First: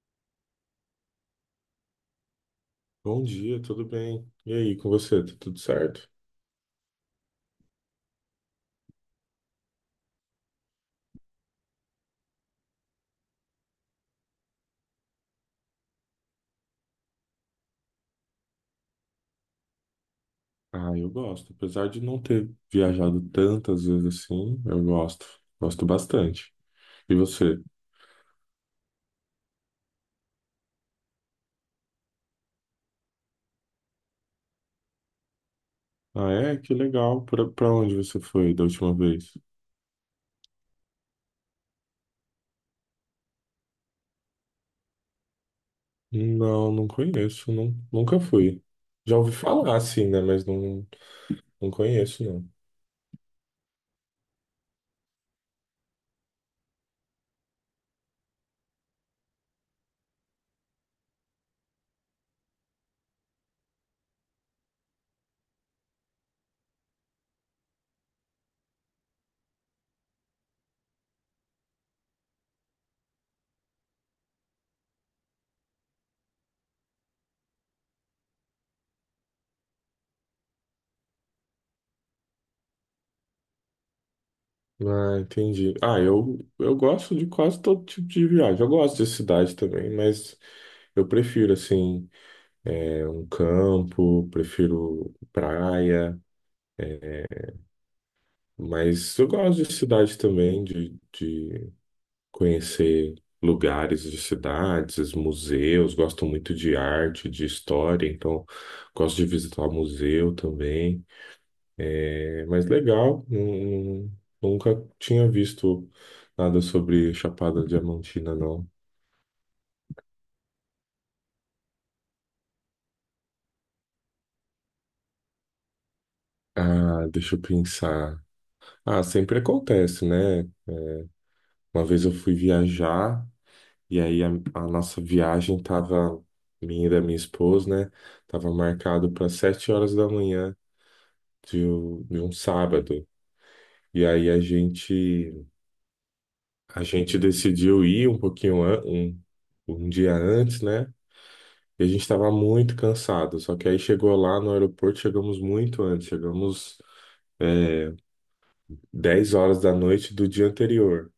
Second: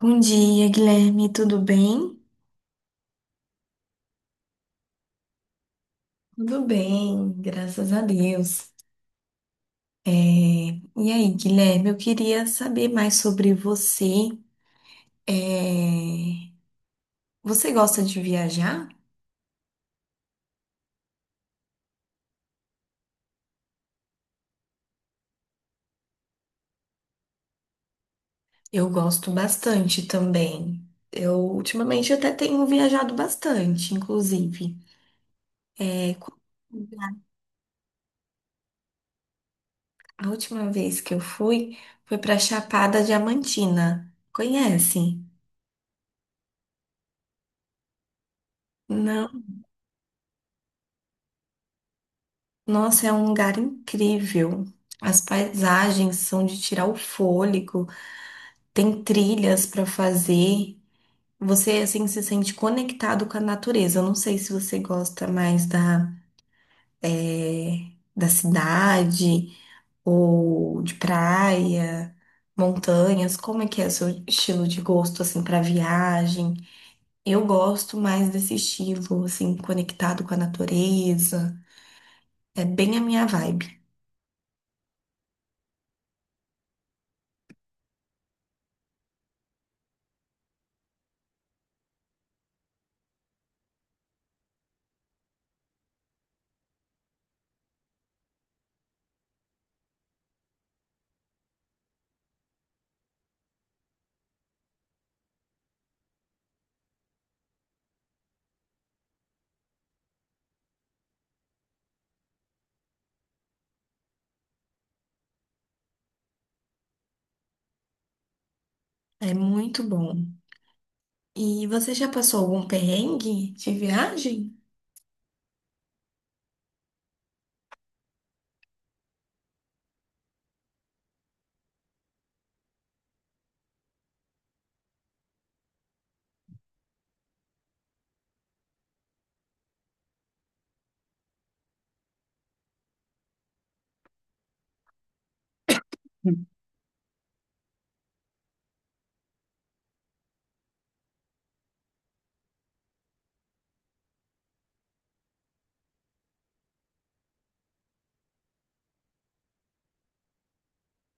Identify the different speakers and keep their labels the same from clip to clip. Speaker 1: Bom dia, Guilherme, tudo bem?
Speaker 2: Bom dia, tudo bem? E aí, com você, tá tudo certo?
Speaker 1: Tudo bem, graças a Deus. E aí, Guilherme, eu queria saber mais sobre você. É, Você gosta de viajar?
Speaker 2: Ah, eu gosto. Apesar de não ter viajado tantas vezes assim, eu gosto. Gosto bastante. E você?
Speaker 1: Eu gosto bastante também. Eu ultimamente até tenho viajado bastante, inclusive. É,
Speaker 2: Ah,
Speaker 1: qual
Speaker 2: é? Que legal. Pra onde você foi da última vez?
Speaker 1: A última vez que eu fui foi para Chapada Diamantina. Conhece?
Speaker 2: Não, não conheço. Não, nunca fui. Já ouvi
Speaker 1: Não.
Speaker 2: falar, assim, né? Mas não, não conheço, não.
Speaker 1: Nossa, é um lugar incrível. As paisagens são de tirar o fôlego, tem trilhas para fazer. Você assim se sente conectado com a natureza. Eu não sei se você gosta mais da cidade ou de praia, montanhas. Como é que é o seu estilo de gosto assim para viagem? Eu gosto mais desse estilo assim conectado com a natureza. É bem a minha vibe.
Speaker 2: Ah, entendi. Ah, eu gosto de quase todo tipo de viagem. Eu gosto de cidade também, mas eu prefiro, assim. Um campo, prefiro praia, é, mas eu gosto de cidade também, de conhecer lugares de cidades, museus, gosto muito de arte, de história, então gosto de visitar museu também. É, mas legal, nunca tinha visto nada sobre Chapada Diamantina, não.
Speaker 1: É muito bom. E você já passou algum perrengue de viagem?
Speaker 2: Ah, deixa eu pensar. Ah, sempre acontece, né? É, Uma vez eu fui viajar. E aí a nossa viagem tava, minha e da minha esposa, né? Tava marcado para 7 horas da manhã de um sábado. E aí a gente decidiu ir um pouquinho um dia antes, né? E a gente estava muito cansado. Só que aí chegou lá no aeroporto, chegamos muito antes, chegamos é, 10 horas da noite do dia anterior.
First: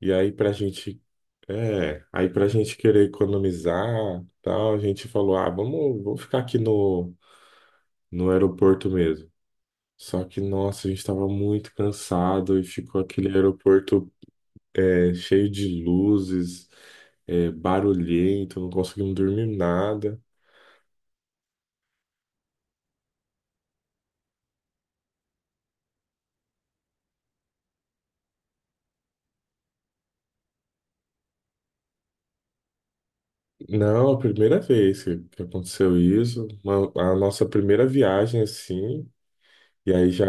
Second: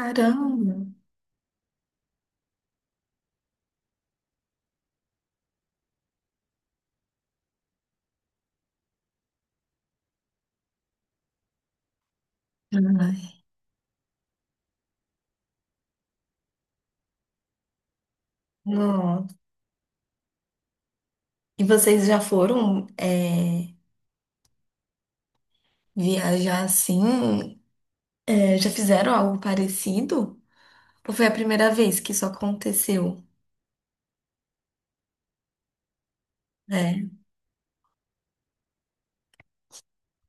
Speaker 2: E aí pra gente querer economizar, tal, a gente falou, ah, vamos, vamos ficar aqui no aeroporto mesmo. Só que, nossa, a gente estava muito cansado e ficou
Speaker 1: Ai,
Speaker 2: aquele aeroporto cheio de luzes, barulhento, não conseguimos
Speaker 1: não.
Speaker 2: dormir nada.
Speaker 1: E vocês já foram viajar assim? É, já fizeram algo parecido? Ou foi a primeira vez que isso aconteceu?
Speaker 2: Não, a primeira vez que aconteceu isso,
Speaker 1: É.
Speaker 2: a nossa primeira viagem assim, e aí já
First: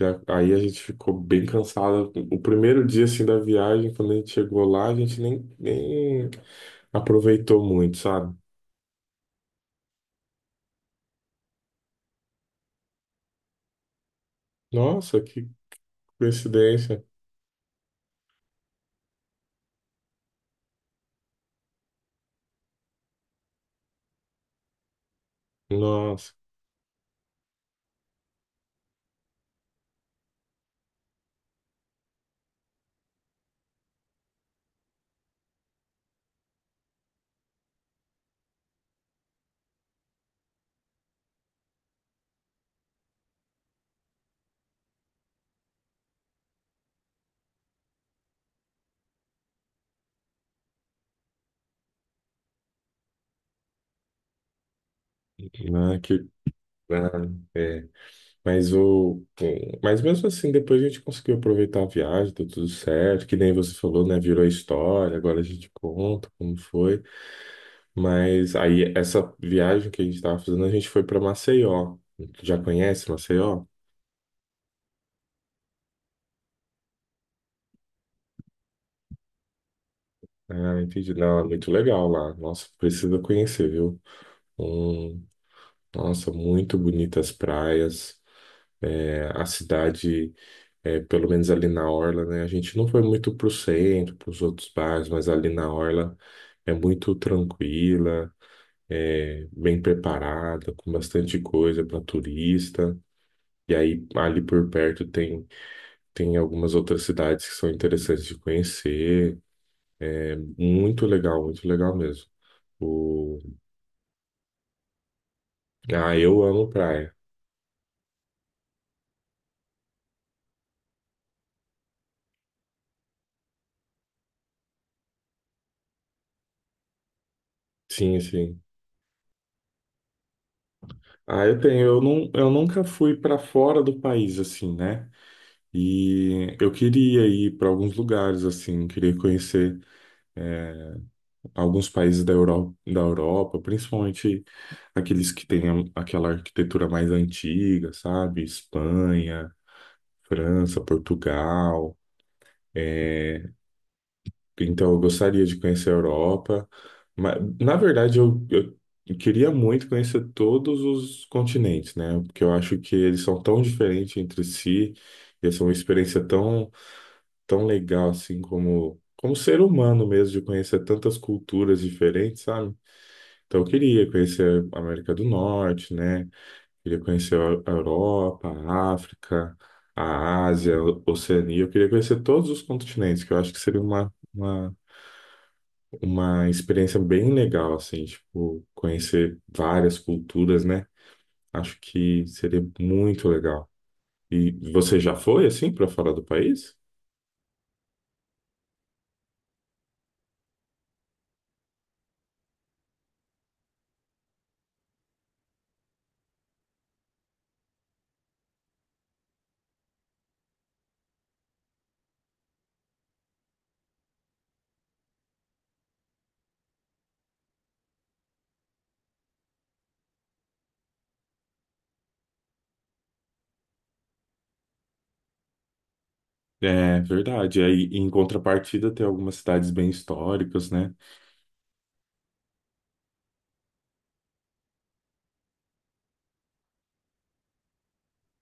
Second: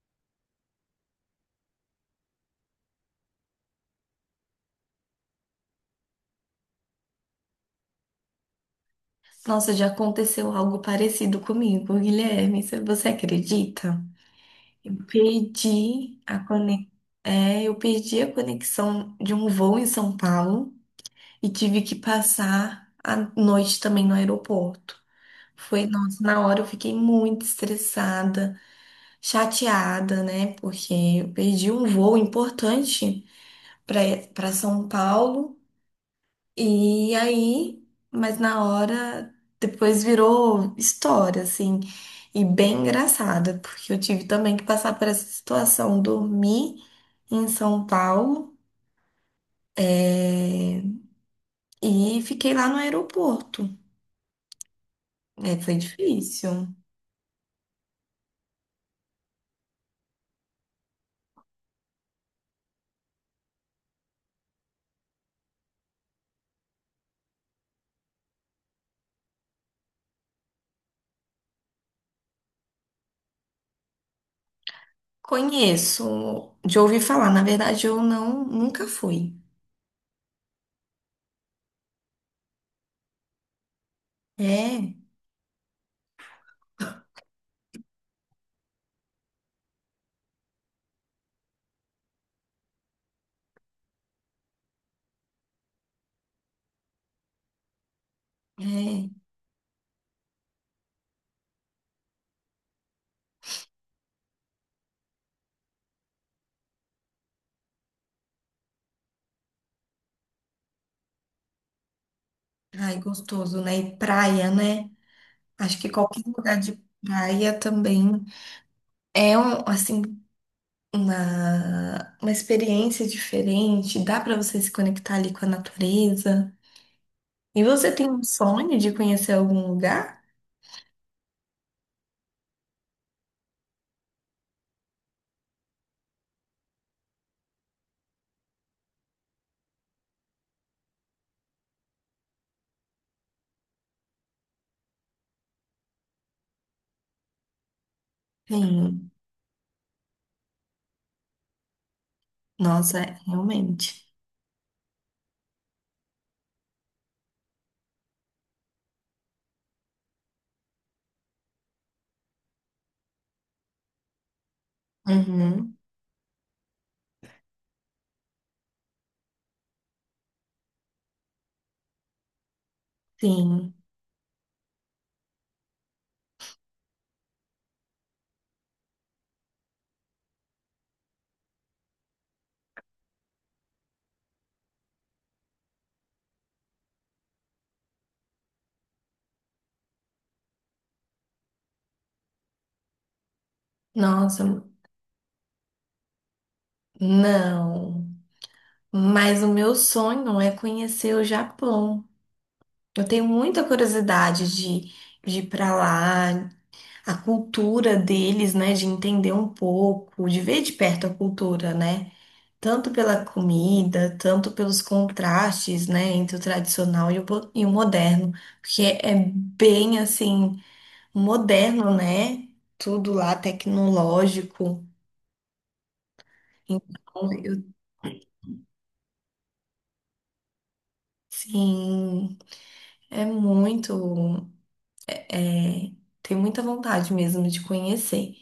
Speaker 2: Aí a gente ficou bem cansado. O primeiro dia assim da viagem, quando a gente chegou lá, a gente nem aproveitou muito, sabe?
Speaker 1: Nossa, já aconteceu algo parecido comigo, Guilherme. Você acredita? Eu
Speaker 2: Nossa, que
Speaker 1: perdi a conex.
Speaker 2: coincidência.
Speaker 1: É, eu perdi a conexão de um voo em São Paulo e tive que passar a noite também no aeroporto. Foi, nossa,
Speaker 2: Nossa,
Speaker 1: na hora eu fiquei muito estressada, chateada, né? Porque eu perdi um voo importante para para São Paulo. E aí, mas na hora depois virou história, assim, e bem engraçada, porque eu tive também que passar por essa situação, dormi em São Paulo, eh, e fiquei lá no aeroporto. É, foi
Speaker 2: né, que
Speaker 1: difícil.
Speaker 2: ah, é. Mas o mas mesmo assim, depois a gente conseguiu aproveitar a viagem, deu tudo certo, que nem você falou, né? Virou história, agora a gente conta como foi. Mas aí essa viagem que a gente estava fazendo, a gente foi para Maceió. Já conhece Maceió?
Speaker 1: Conheço, de ouvir falar. Na verdade, eu não, nunca fui.
Speaker 2: Ah, entendi. Não, é muito legal lá. Nossa, precisa conhecer, viu?
Speaker 1: É,
Speaker 2: Hum, nossa, muito bonitas praias. É, a cidade, pelo menos ali na Orla, né? A gente não foi muito pro centro, pros outros bairros, mas ali na Orla é muito tranquila,
Speaker 1: é.
Speaker 2: bem preparada, com bastante coisa para turista. E aí, ali por perto tem, algumas outras cidades que são interessantes de conhecer. Muito legal mesmo.
Speaker 1: Ai, gostoso, né? E praia, né? Acho que
Speaker 2: Ah,
Speaker 1: qualquer
Speaker 2: eu
Speaker 1: lugar
Speaker 2: amo
Speaker 1: de
Speaker 2: praia.
Speaker 1: praia também é um, assim, uma experiência diferente. Dá para você se conectar ali com a natureza. E você tem
Speaker 2: Sim,
Speaker 1: um
Speaker 2: sim.
Speaker 1: sonho de conhecer algum lugar?
Speaker 2: Ah, eu tenho. Eu, não, eu nunca fui para fora do país, assim, né? E eu queria ir para alguns lugares, assim, queria conhecer eh, alguns países da Europa, principalmente aqueles que têm aquela arquitetura mais antiga, sabe?
Speaker 1: Sim.
Speaker 2: Espanha, França, Portugal.
Speaker 1: Nossa, realmente.
Speaker 2: Então, eu gostaria de conhecer a Europa. Mas, na verdade, eu queria muito conhecer todos os continentes, né? Porque eu acho que eles são tão diferentes entre si, e essa é uma
Speaker 1: Uhum.
Speaker 2: experiência tão, tão legal, assim, como, como ser humano mesmo, de conhecer tantas culturas diferentes, sabe? Então, eu
Speaker 1: Sim.
Speaker 2: queria conhecer a América do Norte, né? Queria conhecer a Europa, a África, a Ásia, a Oceania. Eu queria conhecer todos os continentes, que eu acho que seria uma experiência bem legal, assim, tipo, conhecer várias culturas, né? Acho que seria muito legal.
Speaker 1: Nossa,
Speaker 2: E você já foi, assim, para fora do país?
Speaker 1: não. Mas o meu sonho é conhecer o Japão. Eu tenho muita curiosidade de ir para lá, a cultura deles, né? De entender um pouco, de ver de perto a cultura, né? Tanto pela comida, tanto pelos contrastes, né? Entre o tradicional e e o moderno. Porque é bem assim, moderno, né? Tudo lá tecnológico.
Speaker 2: É
Speaker 1: Então, eu
Speaker 2: verdade. Aí, em contrapartida, tem algumas cidades bem históricas, né?
Speaker 1: sim, é muito. É, tenho muita vontade mesmo de conhecer.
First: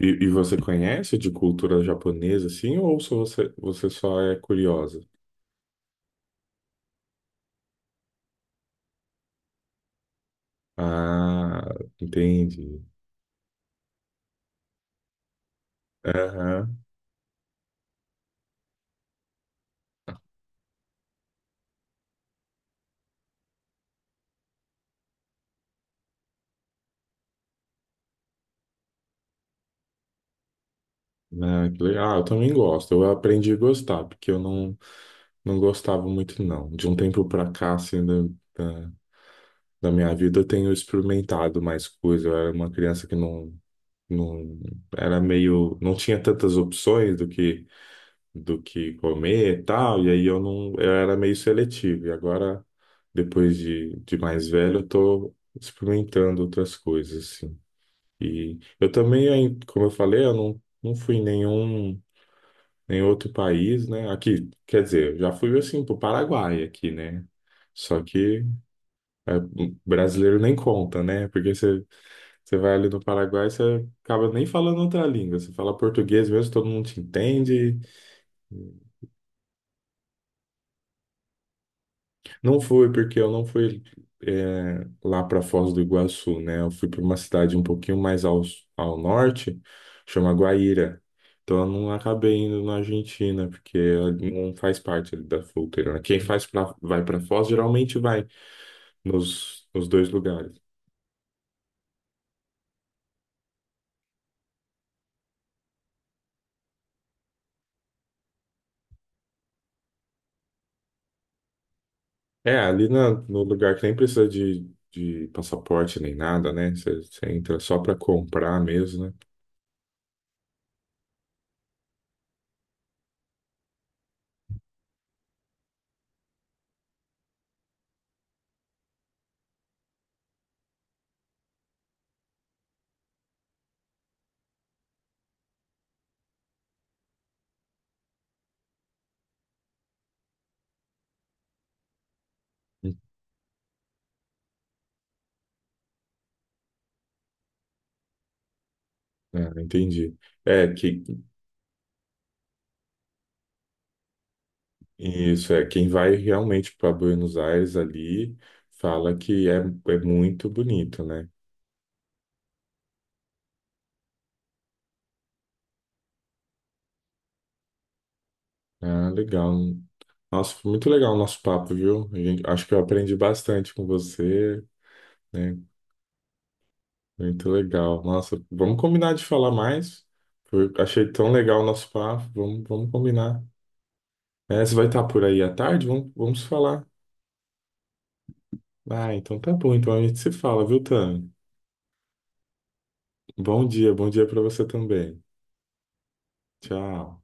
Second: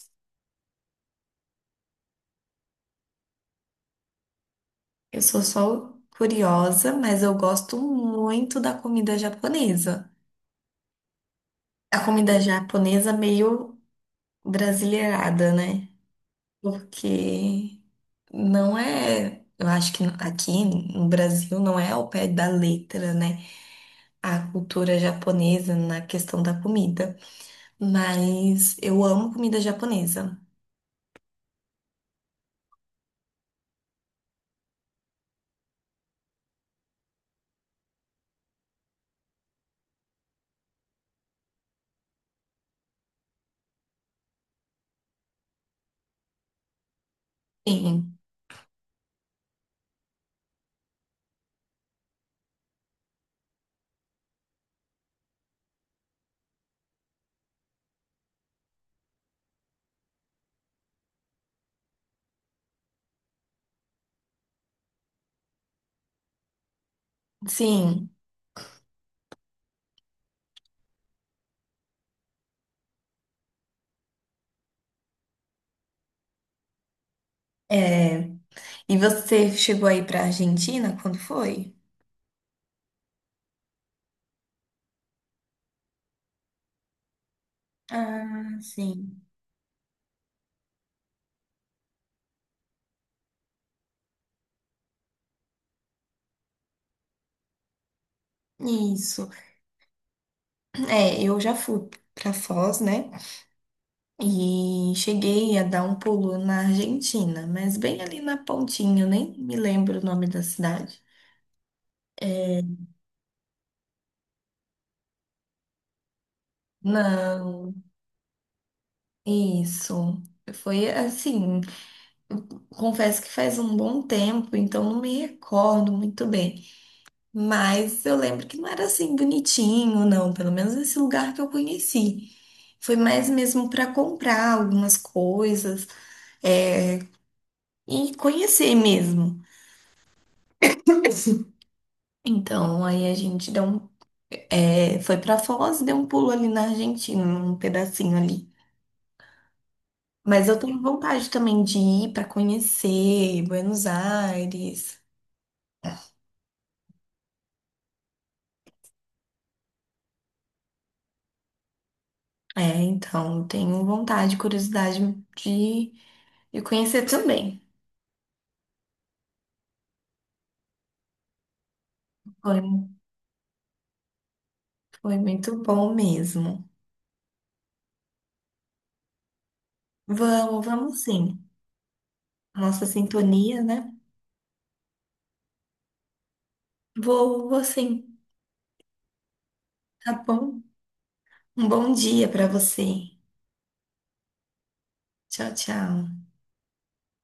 Speaker 2: E você conhece de cultura japonesa, assim, ou só você, você só é curiosa?
Speaker 1: Eu sou só curiosa, mas eu gosto muito da comida japonesa.
Speaker 2: Ah,
Speaker 1: A comida
Speaker 2: entendi.
Speaker 1: japonesa meio brasileirada, né?
Speaker 2: Aham.
Speaker 1: Porque não é. Eu acho que aqui no Brasil não é ao pé da letra, né? A cultura japonesa na questão da comida. Mas eu amo comida japonesa.
Speaker 2: Ah, que legal. Ah, eu também gosto. Eu aprendi a gostar, porque eu não. Não gostava muito, não. De um tempo pra cá, assim, da, da minha vida, eu tenho experimentado mais coisas. Eu era uma criança que não, não era meio, não tinha tantas opções do que
Speaker 1: Sim,
Speaker 2: comer e tal. E aí eu não, eu era meio seletivo. E agora, depois de mais velho, eu tô experimentando outras coisas, assim. E eu também, aí, como eu falei, eu não fui nenhum em outro país, né? Aqui, quer dizer, eu já fui assim pro Paraguai aqui, né? Só
Speaker 1: sim.
Speaker 2: que o brasileiro nem conta, né? Porque você vai ali no Paraguai, você acaba nem falando outra língua. Você fala português mesmo, todo mundo te entende.
Speaker 1: É. E você chegou aí pra Argentina quando foi?
Speaker 2: Não foi, porque eu não fui lá para Foz do Iguaçu, né? Eu fui para uma cidade um pouquinho mais ao,
Speaker 1: Ah,
Speaker 2: ao
Speaker 1: sim.
Speaker 2: norte, chama Guaíra. Então eu não acabei indo na Argentina, porque não faz parte ali da fronteira, né? Quem faz vai para Foz geralmente vai
Speaker 1: Isso.
Speaker 2: nos dois lugares.
Speaker 1: É, eu já fui pra Foz, né? E cheguei a dar um pulo na Argentina, mas bem ali na pontinha, eu nem me lembro o nome da cidade.
Speaker 2: É, ali no lugar que nem precisa de passaporte nem nada, né? Você entra
Speaker 1: Não,
Speaker 2: só para comprar mesmo, né?
Speaker 1: isso. Foi assim, confesso que faz um bom tempo, então não me recordo muito bem. Mas eu lembro que não era assim bonitinho, não. Pelo menos esse lugar que eu conheci. Foi mais mesmo para comprar algumas coisas, é, e conhecer mesmo. Então, aí a gente deu um, é, foi para Foz, deu um pulo ali na Argentina, um pedacinho ali.
Speaker 2: É, entendi.
Speaker 1: Mas eu
Speaker 2: É,
Speaker 1: tenho
Speaker 2: que
Speaker 1: vontade também de ir para conhecer Buenos Aires.
Speaker 2: Isso é, quem vai realmente para Buenos Aires ali fala que é muito bonito, né?
Speaker 1: É, então, tenho vontade, curiosidade de, de conhecer também.
Speaker 2: Ah, legal. Nossa, foi muito legal o nosso papo, viu? Acho que eu aprendi bastante com você,
Speaker 1: Foi muito
Speaker 2: né?
Speaker 1: bom mesmo.
Speaker 2: Muito legal. Nossa, vamos combinar de falar mais.
Speaker 1: Vamos, vamos
Speaker 2: Achei tão
Speaker 1: sim.
Speaker 2: legal o nosso papo. Vamos,
Speaker 1: Nossa
Speaker 2: vamos combinar.
Speaker 1: sintonia, né?
Speaker 2: É, você vai estar por aí à tarde? Vamos, vamos falar.
Speaker 1: Vou, vou sim.
Speaker 2: Ah, então tá bom. Então a
Speaker 1: Tá
Speaker 2: gente se
Speaker 1: bom?
Speaker 2: fala, viu, Tan?
Speaker 1: Um bom dia para você.
Speaker 2: Bom dia para você também.
Speaker 1: Tchau, tchau.
Speaker 2: Tchau.